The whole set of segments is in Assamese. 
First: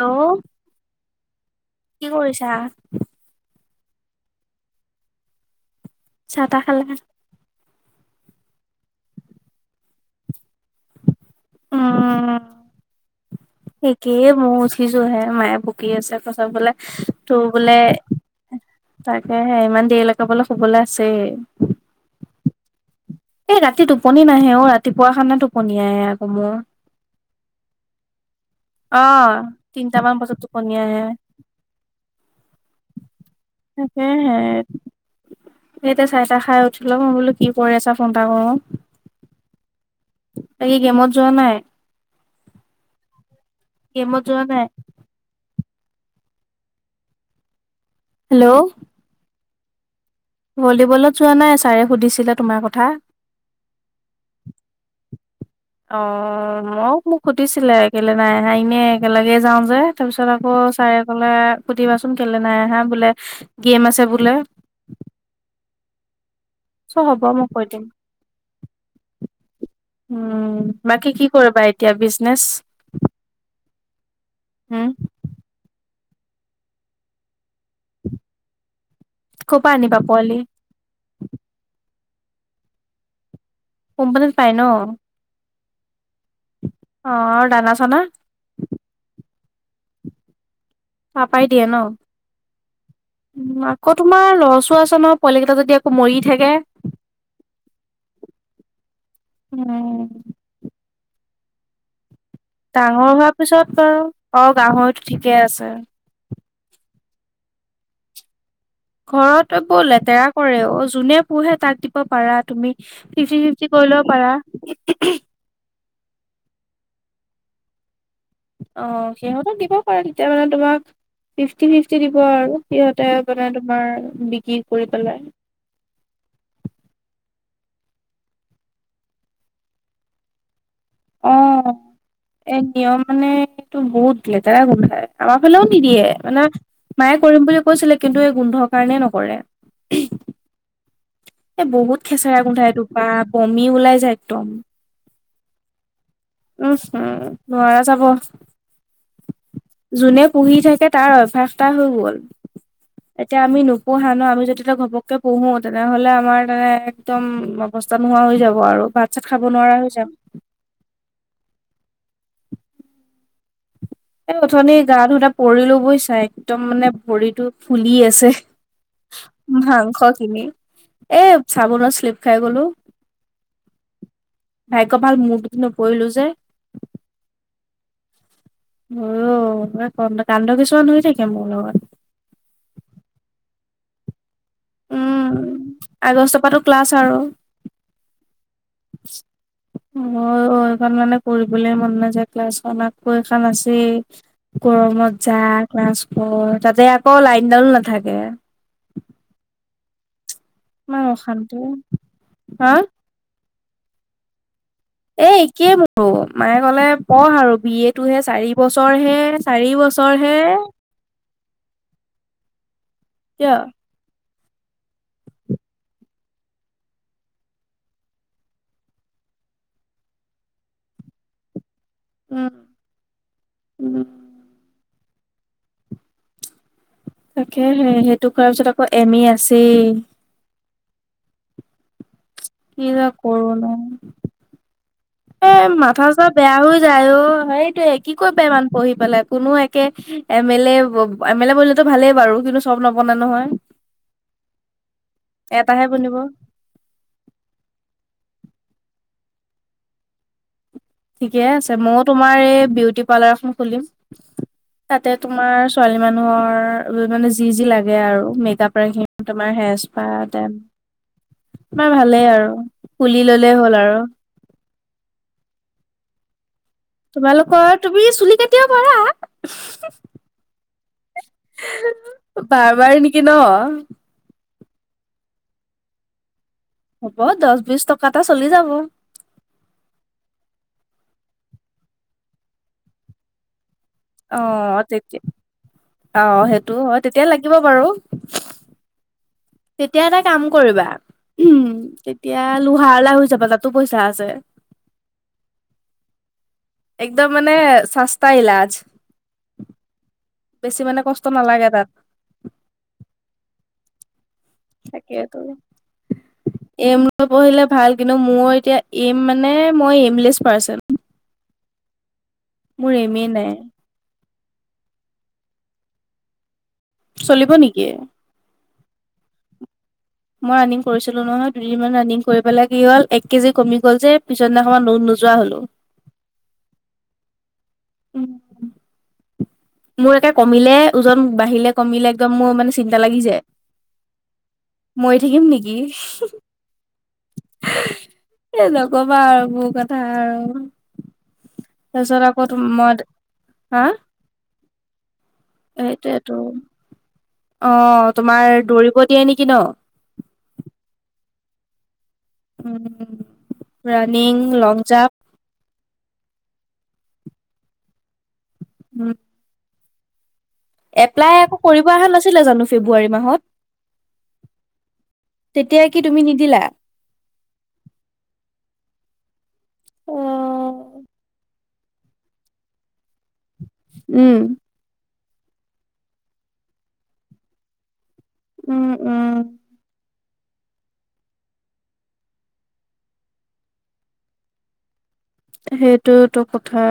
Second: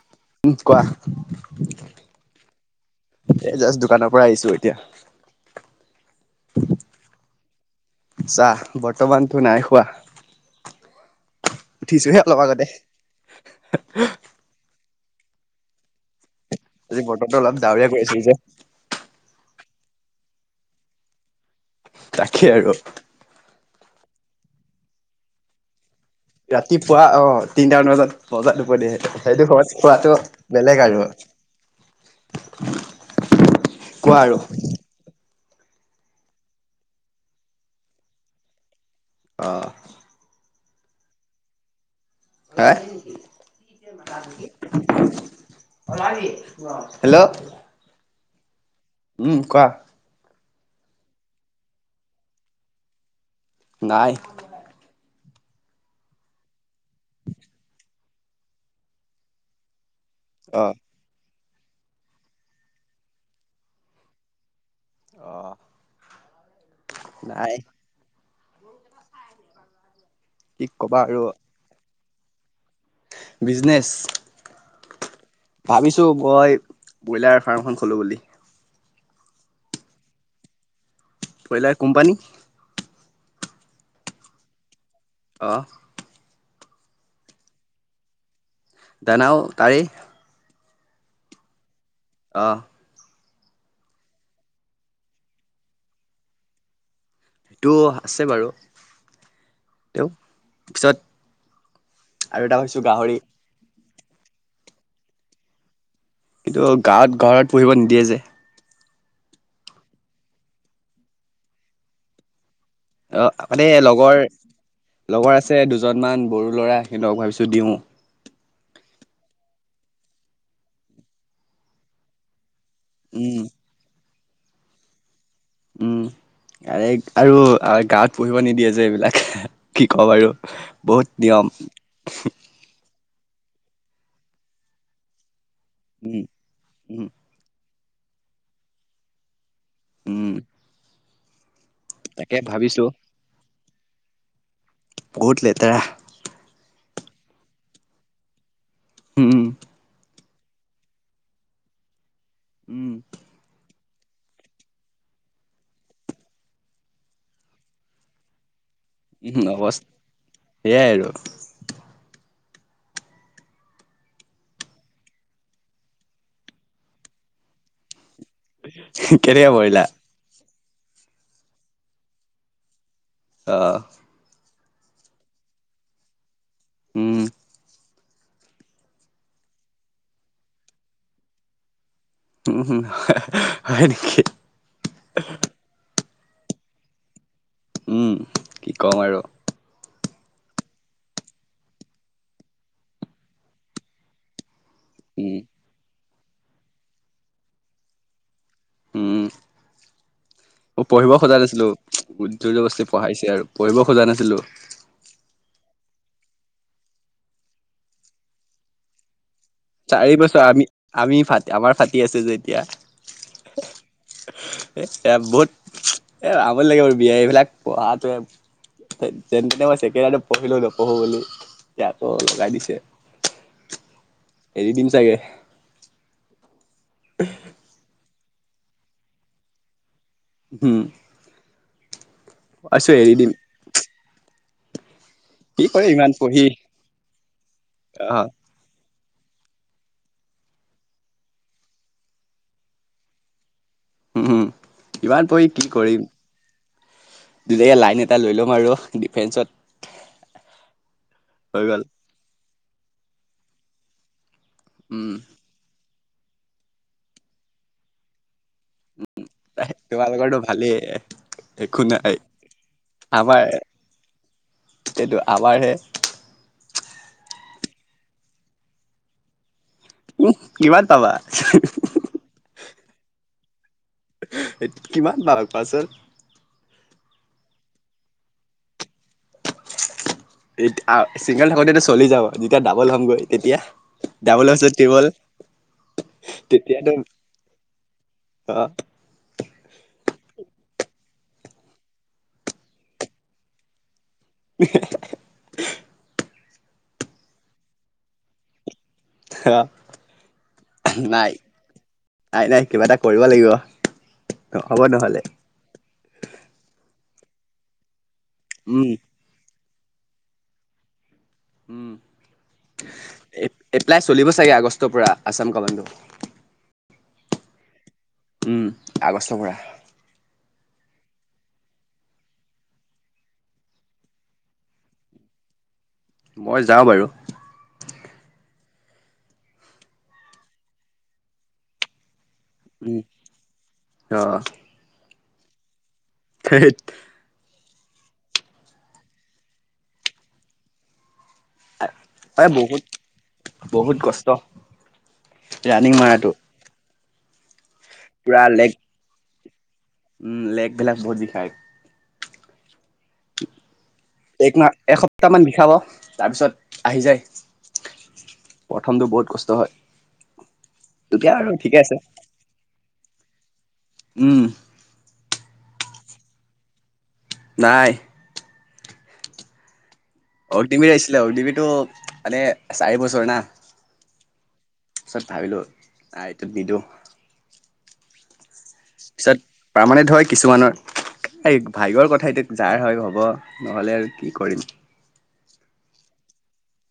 হেল্ল' উম, কোৱা? কি কৰিছা? এ, জাষ্ট দোকানৰ পৰা আহিছোঁ এতিয়া। চাহ টাহ খালা? চাহ বৰ্তমানতো নাই খোৱা। উঠিছোহে উম, অলপ আগতে। একেই মই উঠিছোঁহে, মায়ে বকি আছে, কৈছে বোলে আজি তোৰ বতৰটো অলপ বোলে ডাৱৰীয়া কৰি আছিল যে। তাকেহে ইমান দেৰিলৈকে বুলে শুবলে আছেই। তাকেই আৰু। এই ৰাতি টোপনি নাহে অ' ৰাতিপুৱা খানা টোপনি আহে। মোৰ। ৰাতিপুৱা অ' তিনটামান বজাত বজাতো হ'ব দিয়া সেইটো কথা। অ' সেইটো [unintelligible] তিনটামান খোৱাটো বজাত টোপনি বেলেগ আহে। আৰু। কোৱা আৰু তাকেহে। এইতা চাহ টাহ খাই উঠিলোঁ, মই বোলো কি কৰি আছা ফোন এটা কৰোঁ। অ'। বাকী গেমত যোৱা নাই? হা? গেমত যোৱা নাই? হেল্ল'। হেল্ল'। উম, কোৱা। ভলীবলত যোৱা নাই, ছাৰে সুধিছিলে তোমাৰ কথা। নাই। অ' ময়ো মোক সুধিছিলে এ, কেইলে নাই আহা, এনে একেলগে যাওঁ যে। তাৰপিছত আকৌ অ ছাৰে ক'লে সুধিবাচোন কেইলে নাই আহা, বোলে গেম আছে বোলে। অ'। চ' হ'ব মই নাই কৈ দিম। উম, কি ক'বা বাকী কি কৰিবা এতিয়া বিজনেচ? বিজনেছ। হু? ভাবিছোঁ মই ব্ৰইলাৰ ফাৰ্ম এখন খোলোঁ বুলি। ক'ৰপা আনিবা পোৱালি? Broiler company. কোম্পানীত পায় ন'? অ'। অ' আৰু দানা চানা? দানাও তাৰেই। পাপাই দিয়ে ন'? অ'। উ, আকৌ তোমাৰ লচো আছে নহয়, পোৱালিকেইটা যদি আকৌ মৰি থাকে। টো আছে বাৰু। উম, তেওঁ পিছত আৰু এটা ভাবিছো ডাঙৰ গাহৰি হোৱাৰ পিছত বাৰু, অ' গাহৰিটো ঠিকেই আছে। কিন্তু গাঁৱত ঘৰত পুহিব নিদিয়ে যে। ঘৰত এইবোৰ লেতেৰা কৰে অ'। যোনে পোহে তাক দিব পাৰা তুমি। ফিফটি অ ফিফটি কৰি ল'ব পাৰা। ছে দুজনমান ব'ৰো ল'ৰা, সিহঁতক ভাবিছোঁ দিওঁ। অ সিহঁতো দিব পাৰে তেতিয়া মানে তোমাক ফিফটি ফিফটি দিব আৰু। সিহঁতে উম মানে তোমাৰ বিক্ৰী কৰি পেলাই। উম। আৰু আৰু গাঁৱত পঢ়িব নিদিয়ে যে এইবিলাক কি কম বাৰু। বহুত নিয়ম। এই নিয়ম মানে সেইটো বহুত লেতেৰা গোন্ধায়। আমাৰ ফালেও নিদিয়ে উম মানে উম মায়ে কৰিম বুলি কৈছিলে কিন্তু এই গোন্ধৰ কাৰণে নকৰে। উম। এ বহুত তাকে খেচেৰা গোন্ধাই ভাবিছো এইটোপা বমি ওলাই যায় একদম। বহুত লেতেৰা। উম হু নোৱাৰা যাব। উম। যোনে পুহি থাকে তাৰ অভ্যাস এটা হৈ গ'ল। উম। তেতিয়া আমি নোপোহা ন আমি যদি ঘপকে পোহো তেনেহ'লে আমাৰ মানে একদম অৱস্থা নোহোৱা হৈ যাব আৰু বাট। উম অৱস্থ সেইয়াই আৰু। এই অথনি গা ধুটা পৰিলো বুজিচাই একদম মানে ভৰিতটো ফুলি আছে। কেনেকে পৰিলা মাংস খিনি এ চাবোনৰ চিলিপ খাই গলো। অ। ভাগ্যয় ভাল মূৰটোত নপৰিলো যে। উম। হলো অ ক কানড কিছুমান হৈ থাকে মোৰ লগত। ও সো হয় নেকি। উম আগষ্টৰ পা ত ক্লাছ আৰু। উম কি ক'ম আৰু। অ এইখন মানে পঢ়িবলৈ মন নাযায় ক্লাছখন আকৌ এইখন আছেই। গৰমত উম যা ক্লাছ কৰ তাতে আকৌ লাইন দালো নাথাকে। উম উ ইমান পঢ়িব সজা অশান্তি নিছিলো হা যোৰজবস্তি পঢ়াইছে আৰু। পঢ়িব খোজা নাছিলোঁ। এ একেই মোৰো মায়ে কলে পঢ়ৰ আৰু বি এ টোহে চাৰি বছৰ হে। চাৰি বছৰ আমি আমি ফা আমাৰ ফাটি আছে যে এতিয়া। কিয় এ এ বহুত এ আমনি লাগে বি এ এইবিলাক পঢ়াটোৱে। যে তেনে মই চছেকেণ্ড পঢ়িলো নপঢ়ো বুলি ইতিয়া লগাই উম দিছে। উম। এৰি দিম চাগে। তাকে সে সেইটো কৰাৰ পিছত আকৌ এম এ আছেই। উম। কি আছো যে এৰি দিম কৰো ন। এ কি কৰে মাথা ইমান চাথা পঢ়ি বেয়া হৈ যায় অ সেইটোৱে কি আহ কৰিব পাৰিম আমি পঢ়ি পেলাই কোনো এ কে এমেলে এমেলে বনিলেতো ভালেই বাৰু কিন্তু চব নবনে নহয়। উম হু ইমানাৰ পঢ়ি কি এটাহে কৰিম। বনিব ধুনিয়াকে লাইন এটা লৈ ল'ম আৰু ডিফেন্সত। ঠিকে হৈ আছে গ'ল মোয়োও তোমাৰ এই বিউটি পাৰ্লাৰ এখন খুলিম তাতে উম তোমাৰ ছোৱালী মানুহৰ মানে যি যি লাগে আৰু মেক আপৰ এইখিনি। তোমাৰ সেচ্পা তোমালোকৰতো তেম ভালেই একো তোমাৰ নাই ভালেই আৰু খুলি ললে হ'ল আৰু। সেইটো আমাৰহে তোমালোকৰ তুমি চুলি কাতিব পৰা? উম, কিমান তাৱা [inaudible] বাৰ বাৰ নেকি ন? কিমান বাৰ পাছ হ'ব দশ বিশ টকাতে চলি যাব। [unintelligible] চিংগল থাকোতেটো চলি যাব যেতিয়া ডাবল হ'মগৈ তেতিয়া? ডাবলৰ পিছত অ', ত্ৰিবল তেতি অ', সেইটো তেতিয়াতো হয় তেতিয়া লাগিব বাৰু। অ তেতিয়া এটা কাম কৰিবা, উম, তেতিয়া লোহাৱলা হৈ যাবা তাতো পইচা আছে। [inaudible] একদম মানে চাস্তা ইলাজ। অ', বেছি মানে কষ্ট নাই, নালাগে তাত নাই নাই কিবা এটা কৰিব লাগিব। হ'ব নহ'লে তাকেতো, এইম লৈ পঢ়িলে ভাল কিন্তু মোৰ এতিয়া উম এইম মানে মই এইমলেছ পাৰ্চন। উম। মোৰ এমেই এ নাই। এপ্লাই চলিব চাগে আগষ্টৰ পৰা আছাম কমাণ্ড। চলিব নেকি? উম, আগষ্টৰ পৰা। মই ৰানিং কৰিছিলোঁ নহয়, দুদিনমান ৰানিং কৰি পেলাই কি হ'ল এক কেজি কমি গ'ল যে পিছৰদিনা খনৰ পৰা নো-নোযোৱা হলোঁ। [inaudible] মই যাওঁ বাৰু। উম। মোৰ একে কমিলে ওজন বাঢ়িলে কমিলে একদম মোৰ মানে উম চিন্তা লাগি যায়। অ মৰি থাকিম নেকি? থেত এ, নকবা আৰু মোৰ কথা আৰু। তাৰপিছত এ আকৌ তোমাৰ বহুত মই তো, আ? বহুত কষ্ট ৰানিং মাৰাটো এইটোয়েতো, অ', পুৰা তোমাৰ লেগ দৌৰিব দিয়ে নেকি ন? উম, লেগ ভিলাক বহুত বিষাই। উম। ৰানিং এক মাহ লং জাম্প এসপ্তাহ মান বিষাব তাৰপিছত আহি যায়। প্ৰথমটো উম বহুত কষ্ট হয়। তেতিয়া এপ্লাই আৰু আকৌ ঠিকে কৰিব আছে অহা নাছিলে জানোঁ ফেব্ৰুৱাৰী মাহত? উম। তেতিয়া কি তুমি নিদিলা? নাই। অগ্নীবীৰ উম। আহিছিলে অগ্নীবীৰটো মানে চাৰি বছৰ না। উম। তাৰ পিছত ভাবিলোঁ আ এইটো দিদো। উম, উম। তাৰমানে ধৰা কিছুমানৰ, এই ভাগ্যৰ কথা এতিয়া যাৰ হয় হব। নহ'লে আৰু কি কৰিম। সেইটোৱেটো কথা।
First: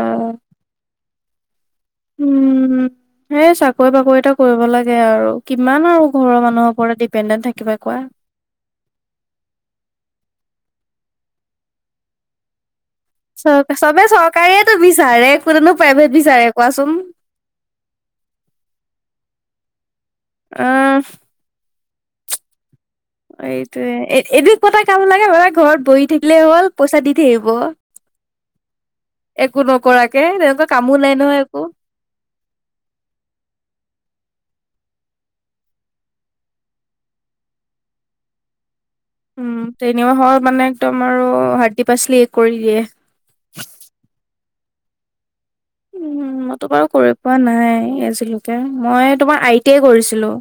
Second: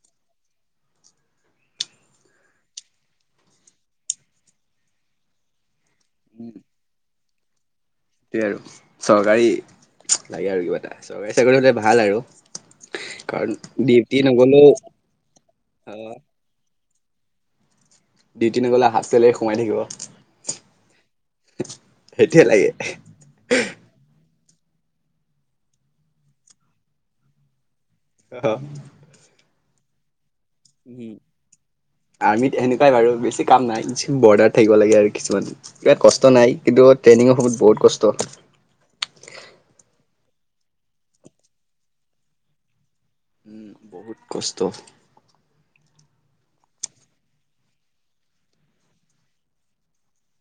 উমঁ উমঁ এই চাকৰি বাকৰি এটা কৰিব লাগে আৰু কিমান আৰু ঘৰৰ মানুহৰ ওপৰত ডিপেণ্ডেণ্ট থাকিবি কোৱা। সিয়ে আৰু চৰকাৰী লাগে আৰু কিবা এটা চৰকাৰী চাকৰি হ'লে ভাল আৰু। কাৰণ চ চবে ডিউটি নগ'লেও চৰকাৰীয়েটো বিচাৰে কোনেনো অ প্ৰাইভেট বিচাৰে কোৱাচোন? ডিউটি নগলেও হাফতে সোমাই থাকিব অঁহহ সেইটোয়ে লাগে। এইটোয়ে এইটো কতটা কাম লাগে বৰা ঘৰত বহি থাকিলে হ'ল পইচা দি থাকিব। অহ একো নকৰাকে তেনেকুৱা কামো উম নাই নহয় একো। আৰ্মিত এনেকুৱাই বাৰু বেছি কাম নাই বৰ্ডাৰ থাকিব লাগে আৰু কিছুমান। ইয়াত কষ্ট নাই কিন্তু ট্ৰেইনিঙৰ সময়ত বহুত কষ্ট। উমঁ ট্ৰেইনিং ৰ সময়ত মানে একদম আৰু হাৰ্দি পাচলি কৰি দিয়ে। উমঁ বহুত কষ্ট। হুম হুম হুম মইতো বাৰু কৰি পোৱা নাই আজিলৈকে মই তোমাৰ আই টি আই কৰিছিলোঁ।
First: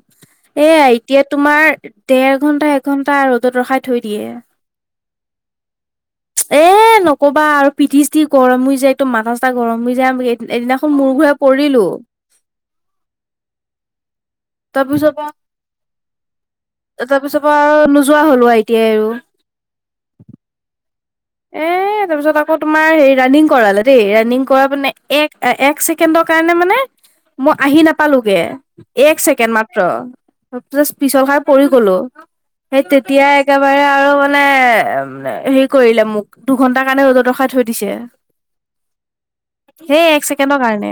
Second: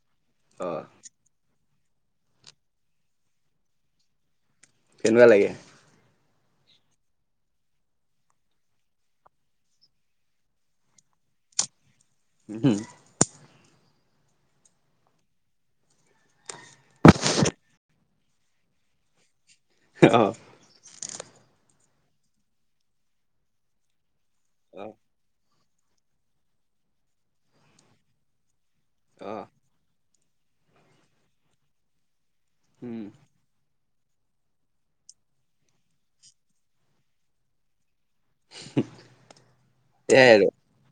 এ আই এটিয়া তোমাৰ দেৰ ঘন্টা এ ঘন্টা ৰ'দত ৰখাই থৈ দিয়ে। কেনেকুৱা লাগে? এ নকবা আৰু পিঠি চিঠি গৰম হৈ যায়টো মাঠা চাঠা গৰম হৈ যায়। যে আমি এদিনাখন মূৰ ঘূৰাই পৰিলোঁ। হুম। তাৰপিছৰ পৰা তাৰপিছৰ পৰা নোযোৱা হলোঁ আই টি আই আৰু। সিতো অহ এ তাৰপিছত আকৌ তোমাৰ হে ৰানিং কৰালে দেই ৰানিং কৰালে অ মানে এক- এ এক ছেকেণ্ডৰ কাৰণে মানে মই আহি নাপালো গে এক অ ছেকেণ্ড মাত্ৰ। ত জাচ পিছল খাই পৰি গলো সেই উম তেতিয়াই একেবাৰে আৰু মানে হেৰি কৰিলে মোক দুঘন্টাৰ কাৰণে ৰ'দত ৰখাই থৈ দিছে। সেই এক সেয়াই আৰু ছেকেণ্ডৰ কাৰণে।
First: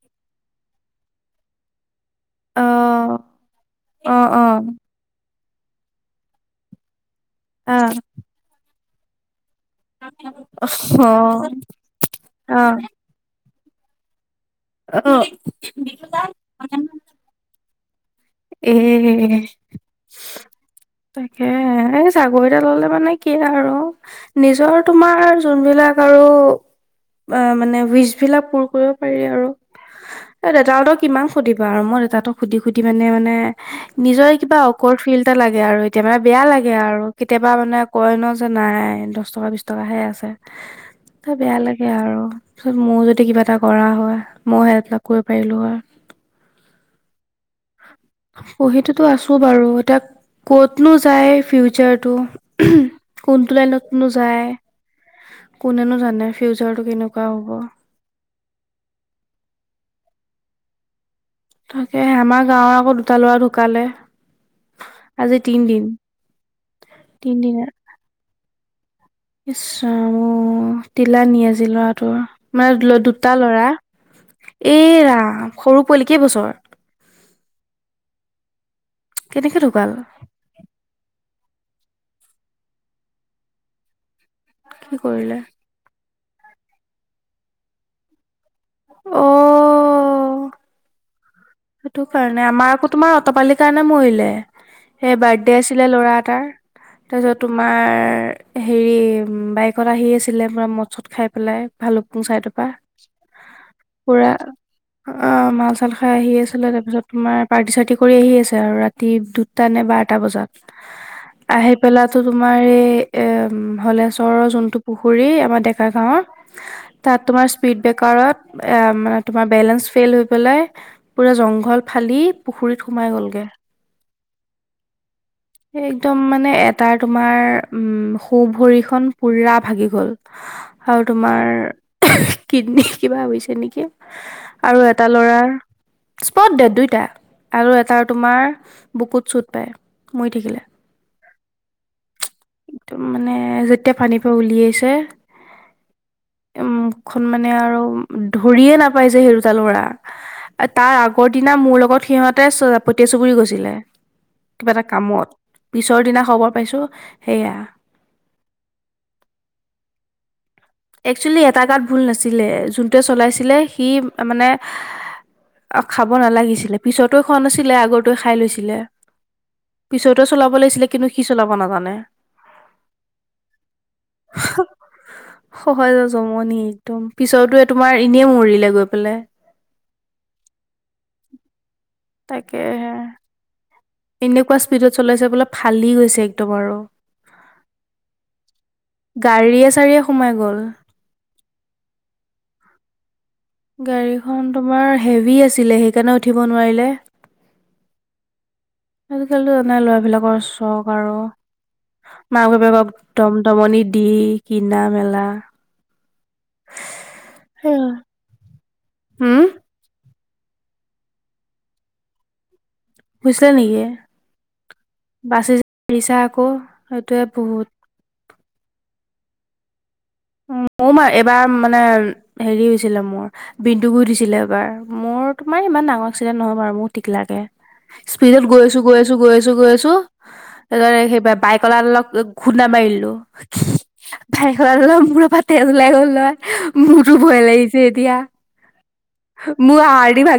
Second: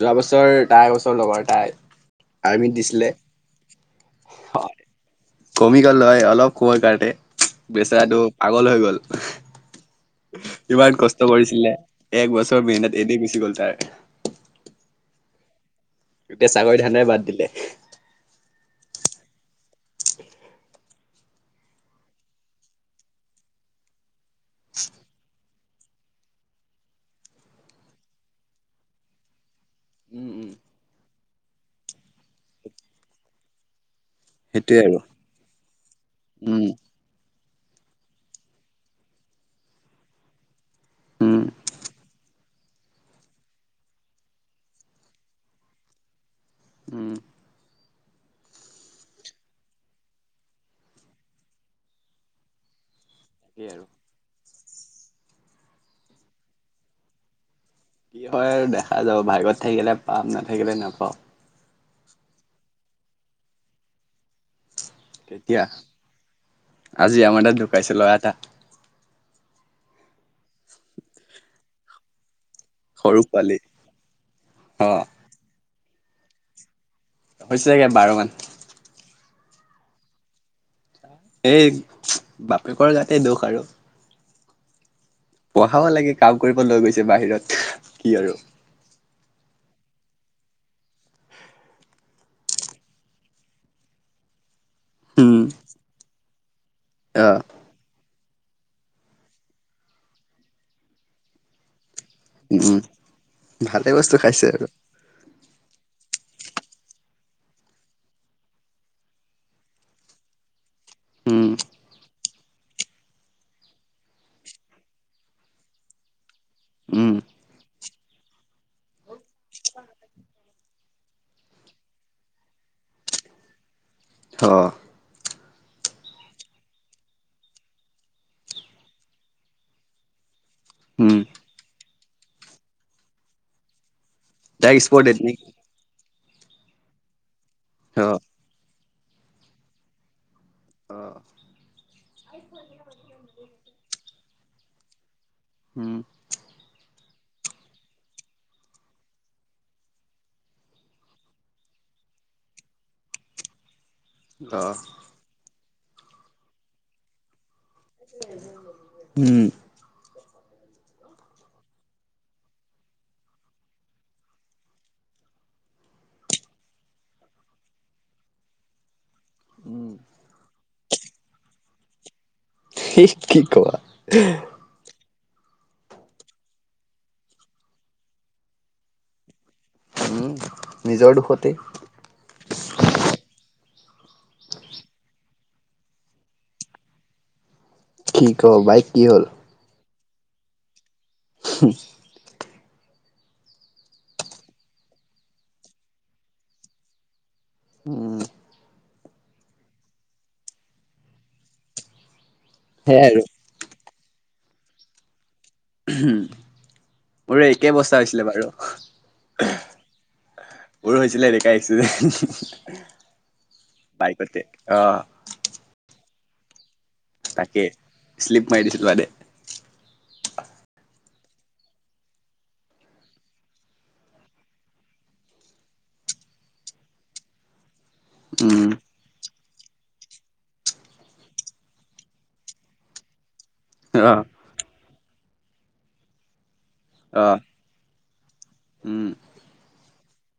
যোৱা বছৰ দাই এবছৰ লগৰ তাই আৰ্মিত দিছিলে। অঁ অঁ! কমি গ'ল হয় অলপ সময় কাৰতে অ বেচৰাটো পাগল হৈ গ'ল। ইমান কষ্ট কৰিছিলে এক বছৰৰ অ বেনত এনে গুচি গ'ল তাৰ। অঁ নো এতিয়া চাকৰি ধান্দা বাদ দিলে। উমঁ উমঁ হো তাকেই এ চাকৰি এটা ল'লে মানে কি আৰু। নিজৰ তোমাৰ যোনবিলাক আৰু অঁ মানে উইচ বিলাক পূৰ কৰিব পাৰি আৰু। উম এ উম দেউতহঁতক কিমান সুধিবা আৰু মই দেউতাহতক সুধি সুধি মানে- এহ নিজৰ কিবা সেইটোৱে আৰু অকৰ্ড ফিল এটা লাগে আৰু এতিয়া মানে বেয়া উম লাগে আৰু্ কেতিয়াবা মানে কয় ন যে নাই দশ টকা বিশ টকা হে আছে। তাকো উম বেয়া লাগে আৰু। তা পিছত মোৰো যদি কিবা এটা কৰা হয় মই হেল্প অলপ কৰিব পাৰিলো হয়। উমঁ! পঢ়িটোতো আছো বাৰু। এতিয়া- ক'তনো যায় ফিউচাৰটো কোনটো সেইটোৱে আৰু লাইনতনো যায়? কোনেনো জানে ফিউচাৰটো কেনেকুৱা হ'ব? কি হয় আৰু দে- দেখা যাব ভাগ্যত থাকিলে পাম নাথাকিলে নাপাওঁ। তাকেহে, আমাৰ গাঁৱৰ আকৌ দুটা লৰা ঢুকালে। আজি কেতিয়া তিনিদিন, তিনিদিনা। পিছে লৰা এটা। ইছ ৰাম অঁ, তিলানী আজি ল'ৰাটোৰ। মানে সৰু দুটা পোৱালি লৰা, এ অ ৰাম সৰু পোৱালী কেই বছৰ। হৈছেগে বাৰ মান। কেনেকে ঢুকাল? এই বাপেকৰ গাতে দোষ আৰু। কি কৰিলে? পঢ়াব লাগে, কাম কৰিব লৈ গৈছে বাহিৰত কি আৰু? অ' সেইটো কাৰণে। আমাৰ আকৌ তোমাৰ অতপালিৰ কাৰণে মৰিলে হে উম বাৰ্থডে আছিলে ল'ৰা এটাৰ। অ তাপিছত তুম- আমাৰ হেৰি বাইকত আহি আছিলে পুৰা মদ চত খাই পেলাই ভালুক- চাই থকা উম ভালে বস্তু পুৰা খাইছে আৰু অঁ মাল চাল খাই আহি আছো। তাৰপিছত তোমাৰ পাৰ্টি চাৰ্টি কৰি আহি আছে আৰু ৰাতি দুটা নে বাৰটা বজাত। উম' আহি পেলাই টো তোমাৰ এই এ ধলেশ্বৰৰ যোনটো পুখুৰী আমাৰ ডেকা গাঁৱৰ- উম তাত তোমাৰ স্পীড বেকাৰত মানে তোমাৰ বেলেঞ্চ ফেইল হৈ পেলাই- পুৰা জংঘল ফালি পুখুৰীত সোমাই গ'ল গে। অ' একদম মানে এটা তোমাৰ উম' সো ভৰিখন পুৰা ভাগি গল। আৰু উম তোমাৰ কিডনী কিবা হৈছে নেকি। তাইক আৰু স্পৰ্ট এটা দেত লৰাৰ নেকি স্পট ডেড দুইটা আৰু এটা অ তোমাৰ- বুকুত চুট পায় মৰি থাকিলে। অ' একদম মানে যেতিয়া পানীৰ পৰা উলিয়াইছে- উম' এ মুখখন মানে আৰু ধৰিয়ে নাপাই যে সেই দুটা লৰা। তাৰ আগৰ দিনা মোৰ লগত সিহঁতে পতিয়া চুবুৰী গৈছিলে। অ কিবা এটা কামত পিছৰ দিনা খবৰ পাইছো সেয়া। [unintelligible] উম' একচুৱেলি এটা গাত ভুল নাছিলে যোনটোৱে চলাইছিলে সি মানে- অ' খাব নালাগিছিলে পিছৰতো খোৱা নাছিলে আগটোৱে খাই লৈছিলে। উম পিছৰ টোৱে চলাব লাগিছিলে কিন্তু, সি চলাব নাজানে। সেই কি কোৱা? হু' সহজে জমনি একদম পিছতে তোমাৰ এনেই মই মৰিলে গৈ পেলাই। উওম' নিজৰ দুখতেই তাকেহে এনেকুৱা স্পীডত চলাইছে বোলে ফালি গৈছে একদম আৰু কি ক বাইক কি হ'ল গাড়ীয়ে চাৰিয়ে সোমাই গল ছুম [unintelligible] গাড়ীখন তোমাৰ হেভি আছিলে সেইকাৰণে উঠিব নোৱাৰিলে উম [inaudible] আজিকালি জানাই ল'ৰাবিলাকৰ চখ আৰু মাক বাপেকক সেয়াই আৰু একদম দমনি দি কিনা মেলা মোৰ একেই অৱস্থা হৈছিলে বাৰু হো মোৰ হৈছিলে এনেকাই আছিলে হুইছিলে নেকি অ বাচি যে আহিছা আকৌ সেইটোৱে বহুত স্লিম মাৰি দিছিল মানে মোৰ মা এইবাৰ মানে হেৰি হৈছিলে মোৰ বিন্দুগুইত হৈছিলে এবাৰ মোৰ তোমাৰ ইমান ডাঙৰ এক্সিডেণ্ট নহয় বাৰু মোৰ টিকলাকে স্পীডত গৈ উম আছো গৈছ ছো গৈ আছো গৈ আছো তাছত সেই বা বাইকৱলা দালক খুন্ধা মাৰি দিলো অ বাইকৱালা দাল মূৰ পৰা তেজ ওলাই গ'ল নহয় মোৰতো অ ভয় লাগিছে এতিয়া উম মোৰ হাৰ্ডি ভাগি